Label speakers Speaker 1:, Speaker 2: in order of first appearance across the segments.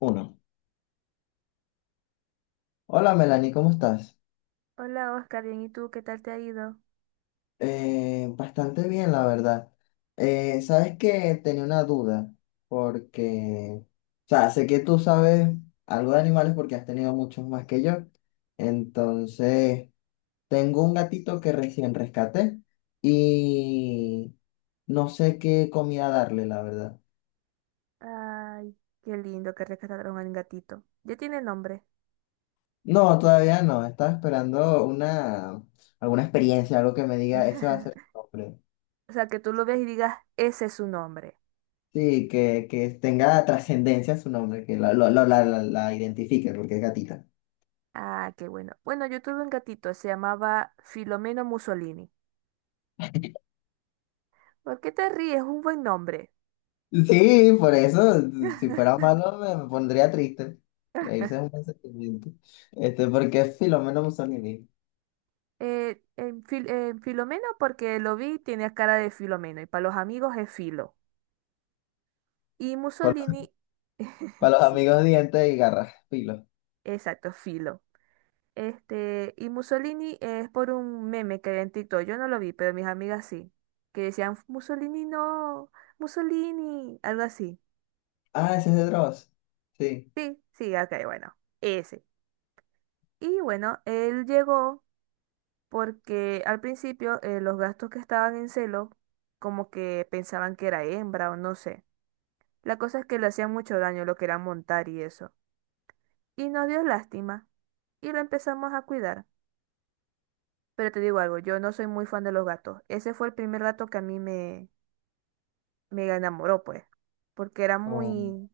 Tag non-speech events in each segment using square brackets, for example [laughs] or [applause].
Speaker 1: Uno. Hola Melanie, ¿cómo estás?
Speaker 2: Hola Oscar, bien, ¿y tú qué tal te ha ido?
Speaker 1: Bastante bien, la verdad. Sabes que tenía una duda, porque, o sea, sé que tú sabes algo de animales porque has tenido muchos más que yo. Entonces, tengo un gatito que recién rescaté y no sé qué comida darle, la verdad.
Speaker 2: Ay, qué lindo que rescataron al gatito. Ya tiene nombre.
Speaker 1: No, todavía no, estaba esperando alguna experiencia, algo que me diga, ese va
Speaker 2: [laughs]
Speaker 1: a ser tu nombre.
Speaker 2: O sea, que tú lo veas y digas, ese es su nombre.
Speaker 1: Sí, que tenga trascendencia su nombre, que la, lo- la identifique, porque es gatita.
Speaker 2: Ah, qué bueno. Bueno, yo tuve un gatito, se llamaba Filomeno Mussolini. ¿Por qué te ríes? Es un buen nombre.
Speaker 1: Sí, por eso, si fuera malo, me pondría triste. Reírse es un buen sentimiento. Porque es Filomeno Mussolini.
Speaker 2: En Filomeno porque lo vi, y tenía cara de Filomeno y para los amigos es Filo. Y
Speaker 1: Por-
Speaker 2: Mussolini,
Speaker 1: para
Speaker 2: [laughs]
Speaker 1: los
Speaker 2: sí,
Speaker 1: amigos dientes y garras, filo.
Speaker 2: exacto, Filo. Este, y Mussolini es por un meme que había en TikTok. Yo no lo vi, pero mis amigas sí. Que decían, Mussolini no, Mussolini, algo así.
Speaker 1: Ah, ese es de Dross. Sí.
Speaker 2: Sí, sí, ok, bueno, ese. Y bueno, él llegó porque al principio los gastos que estaban en celo, como que pensaban que era hembra o no sé. La cosa es que le hacían mucho daño lo que era montar y eso. Y nos dio lástima. Y lo empezamos a cuidar. Pero te digo algo, yo no soy muy fan de los gatos. Ese fue el primer gato que a mí me enamoró, pues, porque era
Speaker 1: Oh,
Speaker 2: muy,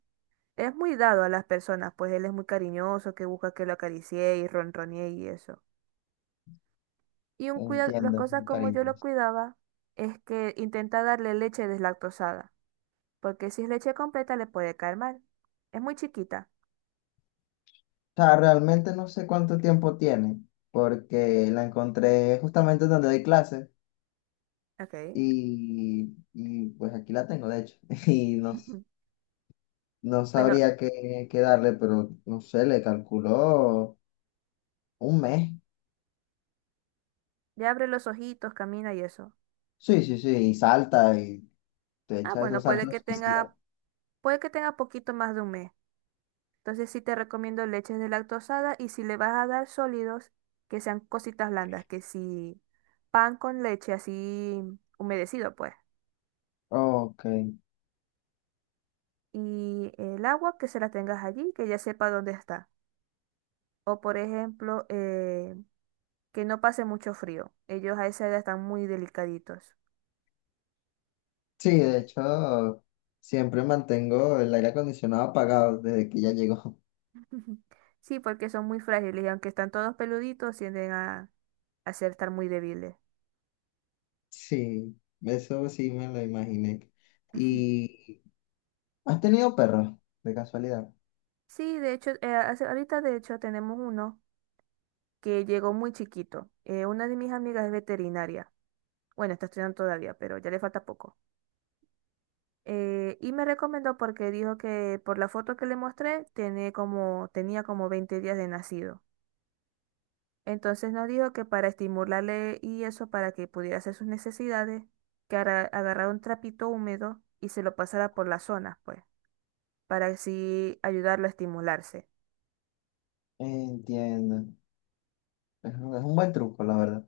Speaker 2: es muy dado a las personas, pues él es muy cariñoso, que busca que lo acaricie y ronronee y eso. Y un cuida, las
Speaker 1: entiendo,
Speaker 2: cosas como yo
Speaker 1: cariño.
Speaker 2: lo cuidaba es que intenta darle leche deslactosada, porque si es leche completa le puede caer mal. Es muy chiquita.
Speaker 1: O sea, realmente no sé cuánto tiempo tiene, porque la encontré justamente donde doy clases
Speaker 2: Okay.
Speaker 1: y pues aquí la tengo, de hecho. [laughs] Y no
Speaker 2: Ujú.
Speaker 1: No
Speaker 2: Bueno,
Speaker 1: sabría qué darle, pero no sé, le calculó un mes.
Speaker 2: ya abre los ojitos, camina y eso.
Speaker 1: Sí, sí, sí, y salta y te
Speaker 2: Ah,
Speaker 1: echa
Speaker 2: bueno,
Speaker 1: esos saltos suicidas.
Speaker 2: puede que tenga poquito más de un mes. Entonces sí te recomiendo leches deslactosada y si le vas a dar sólidos, que sean cositas blandas, que si pan con leche así humedecido pues.
Speaker 1: Ok.
Speaker 2: Y el agua que se la tengas allí, que ya sepa dónde está. O por ejemplo, que no pase mucho frío. Ellos a esa edad están muy delicaditos.
Speaker 1: Sí, de hecho, siempre mantengo el aire acondicionado apagado desde que ya llegó. [laughs]
Speaker 2: [laughs] Sí, porque son muy frágiles y aunque están todos peluditos, tienden a ser estar muy débiles.
Speaker 1: Sí, eso sí me lo imaginé.
Speaker 2: [laughs]
Speaker 1: ¿Y has tenido perros, de casualidad?
Speaker 2: Sí, de hecho, ahorita de hecho tenemos uno, que llegó muy chiquito. Una de mis amigas es veterinaria. Bueno, está estudiando todavía, pero ya le falta poco. Y me recomendó porque dijo que por la foto que le mostré tiene como, tenía como 20 días de nacido. Entonces nos dijo que para estimularle y eso, para que pudiera hacer sus necesidades, que agarrara un trapito húmedo y se lo pasara por las zonas, pues, para así ayudarlo a estimularse.
Speaker 1: Entiendo. Es un buen truco, la verdad,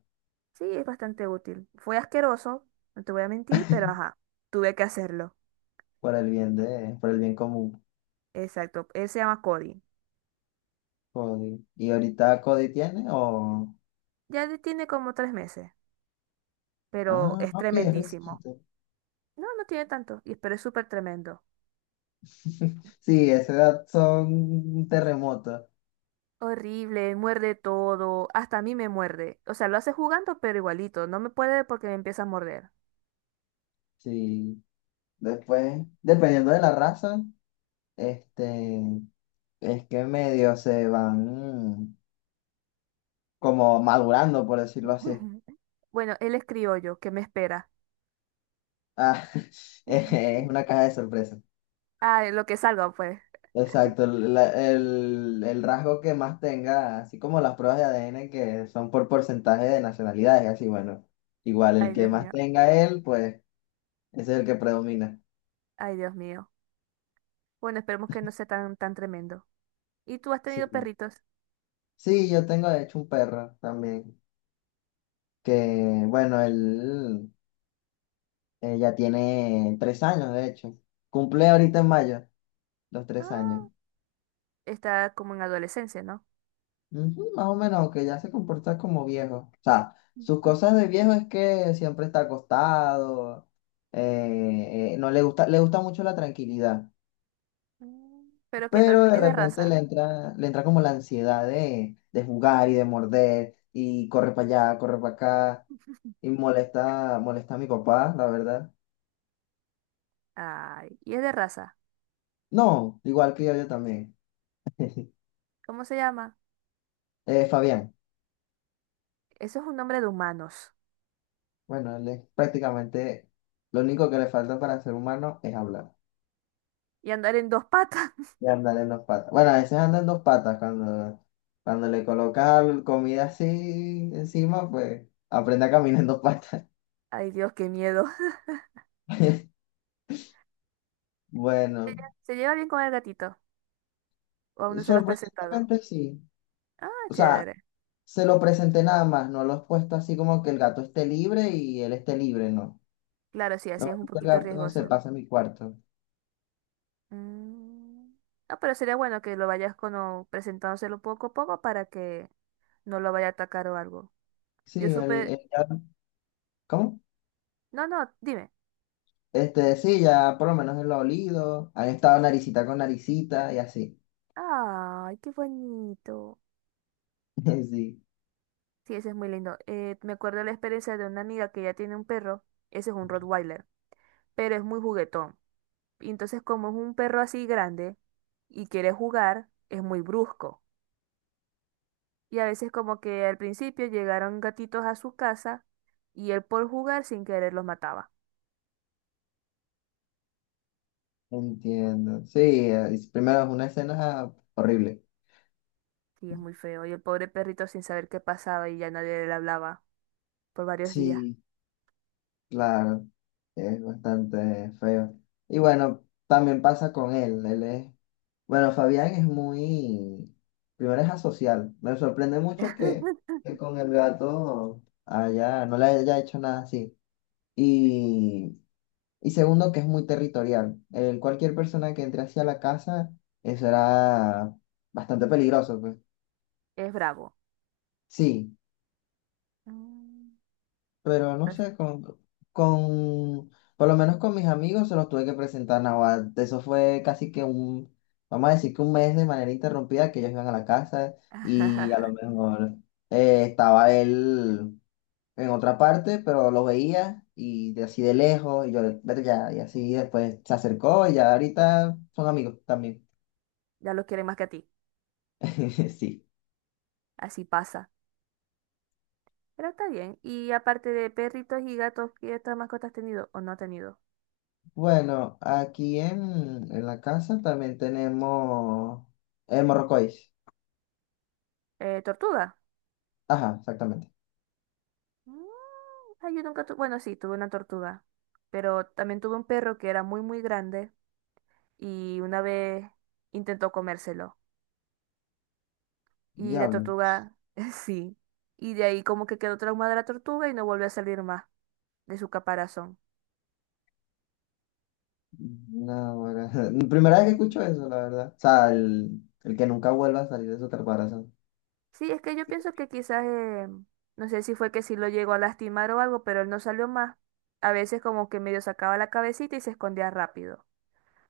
Speaker 2: Sí, es bastante útil. Fue asqueroso, no te voy a mentir, pero ajá, tuve que hacerlo.
Speaker 1: por el bien de, por el bien común.
Speaker 2: Exacto, él se llama Cody.
Speaker 1: Cody. ¿Y ahorita Cody tiene o...?
Speaker 2: Tiene como tres meses, pero
Speaker 1: Ah,
Speaker 2: es
Speaker 1: ok,
Speaker 2: tremendísimo.
Speaker 1: reciente.
Speaker 2: No, no tiene tanto, pero es súper tremendo.
Speaker 1: [laughs] Sí, a esa edad son terremotos.
Speaker 2: Horrible, muerde todo, hasta a mí me muerde. O sea, lo hace jugando, pero igualito, no me puede porque me empieza a morder.
Speaker 1: Sí. Después, dependiendo de la raza, este, es que medio se van mm, como madurando, por decirlo así.
Speaker 2: [laughs] Bueno, él es criollo, ¿qué me espera?
Speaker 1: Ah, [laughs] es
Speaker 2: [laughs]
Speaker 1: una caja de sorpresa.
Speaker 2: Ay, lo que salga, pues.
Speaker 1: Exacto, el rasgo que más tenga, así como las pruebas de ADN que son por porcentaje de nacionalidades, así bueno, igual el
Speaker 2: Ay,
Speaker 1: que
Speaker 2: Dios
Speaker 1: más
Speaker 2: mío,
Speaker 1: tenga él, pues ese es el que predomina.
Speaker 2: ay, Dios mío. Bueno, esperemos que no sea tan, tan tremendo. ¿Y tú has tenido
Speaker 1: Sí.
Speaker 2: perritos?
Speaker 1: Sí, yo tengo de hecho un perro también, que bueno, él ya tiene tres años, de hecho. Cumple ahorita en mayo los tres años.
Speaker 2: Ah, está como en adolescencia, ¿no?
Speaker 1: Ujú, más o menos, aunque ya se comporta como viejo. O sea, sus cosas de
Speaker 2: [laughs]
Speaker 1: viejo es que siempre está acostado, no le gusta, le gusta mucho la tranquilidad,
Speaker 2: Mm. Pero que
Speaker 1: pero
Speaker 2: también
Speaker 1: de
Speaker 2: es de
Speaker 1: repente le
Speaker 2: raza.
Speaker 1: entra, le entra como la ansiedad de jugar y de morder y corre para allá, corre para acá y molesta, molesta a mi papá, la verdad.
Speaker 2: Ay, y es de raza.
Speaker 1: No, igual que yo también.
Speaker 2: ¿Cómo se llama?
Speaker 1: Fabián,
Speaker 2: Eso es un nombre de humanos.
Speaker 1: bueno, él es prácticamente lo único que le falta para ser humano es hablar
Speaker 2: Y andar en dos patas. [laughs]
Speaker 1: y andar en dos patas. Bueno, a veces anda en dos patas cuando le colocas comida así encima, pues aprende a caminar en dos patas.
Speaker 2: Ay, Dios, qué miedo.
Speaker 1: [laughs]
Speaker 2: [laughs] ¿Ella
Speaker 1: Bueno,
Speaker 2: ¿Se lleva bien con el gatito? ¿O aún no se lo has presentado?
Speaker 1: sorprendentemente sí.
Speaker 2: Ah,
Speaker 1: O sea,
Speaker 2: chévere.
Speaker 1: se lo presenté nada más, no lo he puesto así como que el gato esté libre y él esté libre, no.
Speaker 2: Claro, sí, así
Speaker 1: No,
Speaker 2: es un
Speaker 1: el
Speaker 2: poquito
Speaker 1: gato no se
Speaker 2: riesgoso.
Speaker 1: pasa en mi cuarto.
Speaker 2: Mm, no, pero sería bueno que lo vayas como presentándoselo poco a poco para que no lo vaya a atacar o algo. Yo
Speaker 1: Sí, el,
Speaker 2: supe...
Speaker 1: el gato. ¿Cómo?
Speaker 2: No, no, dime.
Speaker 1: Sí, ya por lo menos él lo ha olido, han estado naricita con naricita y así.
Speaker 2: Ay, qué bonito.
Speaker 1: [laughs] Sí,
Speaker 2: Sí, ese es muy lindo. Me acuerdo de la experiencia de una amiga que ya tiene un perro. Ese es un Rottweiler, pero es muy juguetón. Y entonces como es un perro así grande y quiere jugar, es muy brusco. Y a veces como que al principio llegaron gatitos a su casa y él por jugar sin querer los mataba.
Speaker 1: entiendo. Sí, primero es una escena horrible.
Speaker 2: Sí, es muy feo. Y el pobre perrito sin saber qué pasaba y ya nadie le hablaba por varios días.
Speaker 1: Sí, claro, es bastante feo. Y bueno, también pasa con él, él es, bueno, Fabián es muy, primero es asocial. Me sorprende mucho que con el gato no le haya hecho nada así. Y Y segundo, que es muy territorial. Cualquier persona que entre hacia la casa, eso era bastante peligroso, pues.
Speaker 2: Es bravo.
Speaker 1: Sí,
Speaker 2: Mm.
Speaker 1: pero no
Speaker 2: As-
Speaker 1: sé, con, por lo menos con mis amigos se los tuve que presentar nada. Eso fue casi que vamos a decir que un mes de manera interrumpida que ellos iban a la casa y a lo mejor estaba él en otra parte, pero lo veía y de así de lejos y yo, "Vete ya, y así después se acercó y ya ahorita son amigos también.
Speaker 2: Ya lo quiere más que a ti.
Speaker 1: [laughs] Sí.
Speaker 2: Así pasa. Pero está bien. Y aparte de perritos y gatos, ¿qué otras mascotas has tenido o no has tenido?
Speaker 1: Bueno, aquí en la casa también tenemos el morrocois.
Speaker 2: Tortuga.
Speaker 1: Ajá, exactamente.
Speaker 2: Mm. Ay, yo nunca tuve, bueno, sí, tuve una tortuga, pero también tuve un perro que era muy, muy grande y una vez intentó comérselo. Y la
Speaker 1: Diablo.
Speaker 2: tortuga, [laughs] sí. Y de ahí como que quedó traumada la tortuga y no volvió a salir más de su caparazón.
Speaker 1: No, ahora- [laughs] primera vez que escucho eso, la verdad. O sea, el que nunca vuelva a salir de su caparazón.
Speaker 2: Sí, es que yo pienso que quizás, no sé si fue que sí lo llegó a lastimar o algo, pero él no salió más. A veces como que medio sacaba la cabecita y se escondía rápido.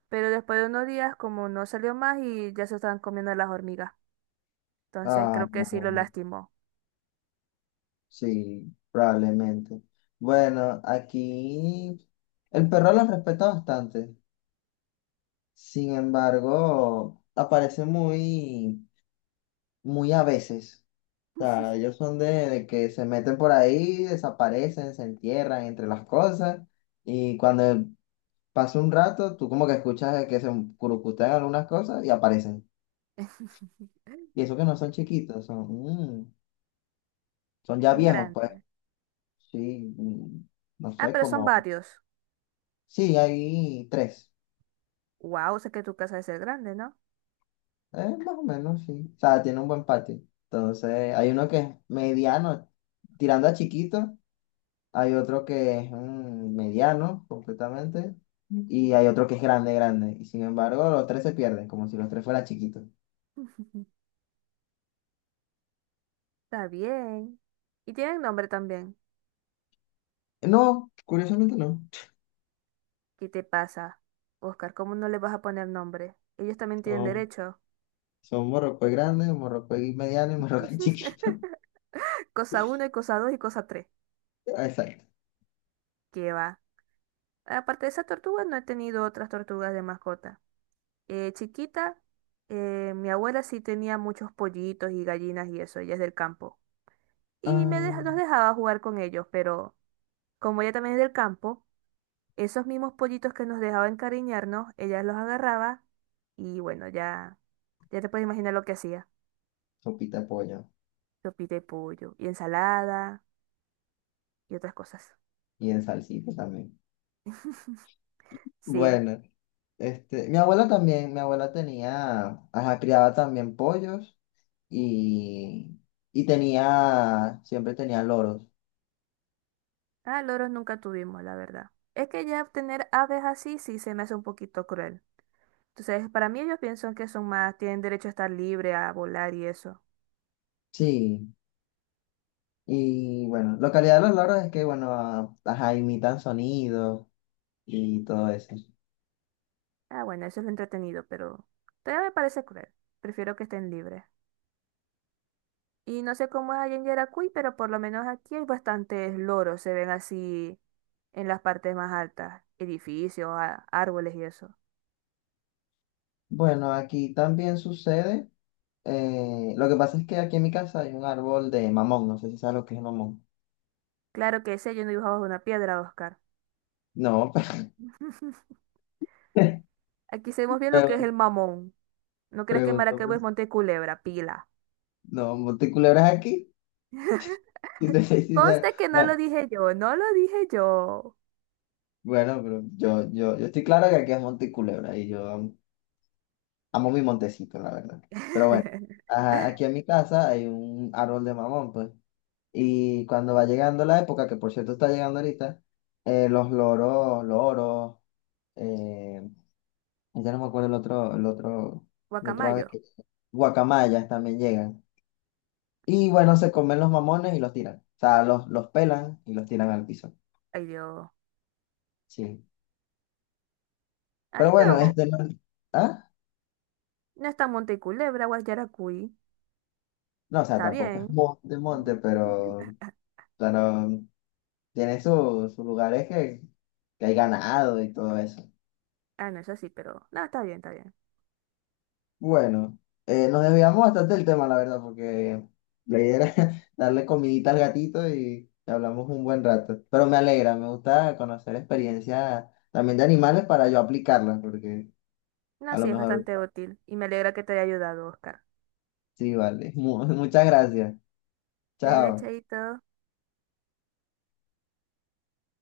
Speaker 2: Pero después de unos días como no salió más y ya se estaban comiendo las hormigas. Entonces
Speaker 1: Ah,
Speaker 2: creo que sí lo
Speaker 1: no,
Speaker 2: lastimó.
Speaker 1: sí, probablemente. Bueno, aquí el perro lo respeta bastante. Sin embargo, aparece muy, muy a veces. O sea, ellos son de que se meten por ahí, desaparecen, se entierran entre las cosas y cuando pasa un rato, tú como que escuchas de que se curucutean algunas cosas y aparecen.
Speaker 2: [laughs]
Speaker 1: Y eso que no son chiquitos, mm, son ya
Speaker 2: Son
Speaker 1: viejos, pues.
Speaker 2: grandes.
Speaker 1: Sí, no
Speaker 2: Ah,
Speaker 1: sé,
Speaker 2: pero son
Speaker 1: como...
Speaker 2: varios.
Speaker 1: Sí, hay tres.
Speaker 2: Wow, sé que tu casa debe ser grande, ¿no?
Speaker 1: Más o menos, sí. O sea, tiene un buen patio. Entonces, hay uno que es mediano, tirando a chiquito. Hay otro que es mediano completamente. Y hay otro que es grande, grande. Y sin embargo, los tres se pierden, como si los tres fueran chiquitos.
Speaker 2: [laughs] Está bien. Y tienen nombre también.
Speaker 1: No, curiosamente no.
Speaker 2: ¿Qué te pasa, Oscar? ¿Cómo no le vas a poner nombre? Ellos también tienen
Speaker 1: Son,
Speaker 2: derecho.
Speaker 1: son morrocoy grande, morrocoy mediano y morrocoy [laughs] chiquito.
Speaker 2: [laughs] Cosa uno y cosa 2 y cosa tres.
Speaker 1: Exacto.
Speaker 2: ¿Qué va? Aparte de esa tortuga, no he tenido otras tortugas de mascota. Chiquita, mi abuela sí tenía muchos pollitos y gallinas y eso, ella es del campo. Nos
Speaker 1: Ah,
Speaker 2: dejaba jugar con ellos, pero como ella también es del campo, esos mismos pollitos que nos dejaba encariñarnos, ella los agarraba y bueno, ya, ya te puedes imaginar lo que hacía.
Speaker 1: sopita de pollo.
Speaker 2: Sopi de pollo y ensalada y otras cosas.
Speaker 1: Y en salsita también.
Speaker 2: [laughs] Sí.
Speaker 1: Bueno, mi abuela también, mi abuela tenía, ajá, criaba también pollos y, y siempre tenía loros.
Speaker 2: Ah, loros nunca tuvimos, la verdad. Es que ya tener aves así sí se me hace un poquito cruel. Entonces, para mí ellos piensan que son más, tienen derecho a estar libre, a volar y eso.
Speaker 1: Sí, y bueno, la calidad de los logros es que, bueno, las imitan sonidos y todo eso.
Speaker 2: Ah, bueno, eso es lo entretenido, pero todavía me parece cruel. Prefiero que estén libres. Y no sé cómo es allá en Yaracuy, pero por lo menos aquí hay bastantes loros, se ven así en las partes más altas, edificios, árboles y eso.
Speaker 1: Bueno, aquí también sucede. Lo que pasa es que aquí en mi casa hay un árbol de mamón. No sé si sabes lo que es el mamón.
Speaker 2: Claro que ese yo no dibujaba una piedra, Oscar.
Speaker 1: No,
Speaker 2: [laughs]
Speaker 1: [laughs]
Speaker 2: Aquí sabemos bien lo que es
Speaker 1: pero
Speaker 2: el mamón. ¿No crees que
Speaker 1: pregunto,
Speaker 2: Maracaibo es
Speaker 1: pues,
Speaker 2: Monte Culebra, pila?
Speaker 1: no, ¿Monticulebra es aquí? Y te [laughs] soy sincero,
Speaker 2: Conste que no lo
Speaker 1: bueno,
Speaker 2: dije yo, no lo dije yo.
Speaker 1: bueno, pero yo estoy claro que aquí es Monticulebra y yo amo mi montecito, la verdad. Pero bueno,
Speaker 2: [laughs]
Speaker 1: ajá, aquí en mi casa hay un árbol de mamón, pues. Y cuando va llegando la época, que por cierto está llegando ahorita, los loros, eh, ya no me acuerdo el otro, el otro ave
Speaker 2: Guacamayo.
Speaker 1: que guacamayas también llegan. Y bueno, se comen los mamones y los tiran. O sea, los pelan y los tiran al piso.
Speaker 2: Ay, Dios.
Speaker 1: Sí. Pero
Speaker 2: Ay,
Speaker 1: bueno,
Speaker 2: pero
Speaker 1: este no. ¿Ah?
Speaker 2: no está Monte Culebra, Guayaracuy.
Speaker 1: No, o sea,
Speaker 2: Está
Speaker 1: tampoco es
Speaker 2: bien.
Speaker 1: monte, monte, pero,
Speaker 2: [laughs]
Speaker 1: pero tiene sus lugares que hay ganado y todo eso.
Speaker 2: Ah, no, eso sí, pero no, está bien, está bien.
Speaker 1: Bueno, nos desviamos bastante del tema, la verdad, porque la idea era [laughs] darle comidita al gatito y hablamos un buen rato. Pero me alegra, me gusta conocer experiencias también de animales para yo aplicarlas, porque
Speaker 2: No,
Speaker 1: a lo
Speaker 2: sí, es
Speaker 1: mejor
Speaker 2: bastante útil y me alegra que te haya ayudado, Oscar.
Speaker 1: sí, vale. [laughs] Muchas gracias.
Speaker 2: Dale,
Speaker 1: Chao.
Speaker 2: chaito.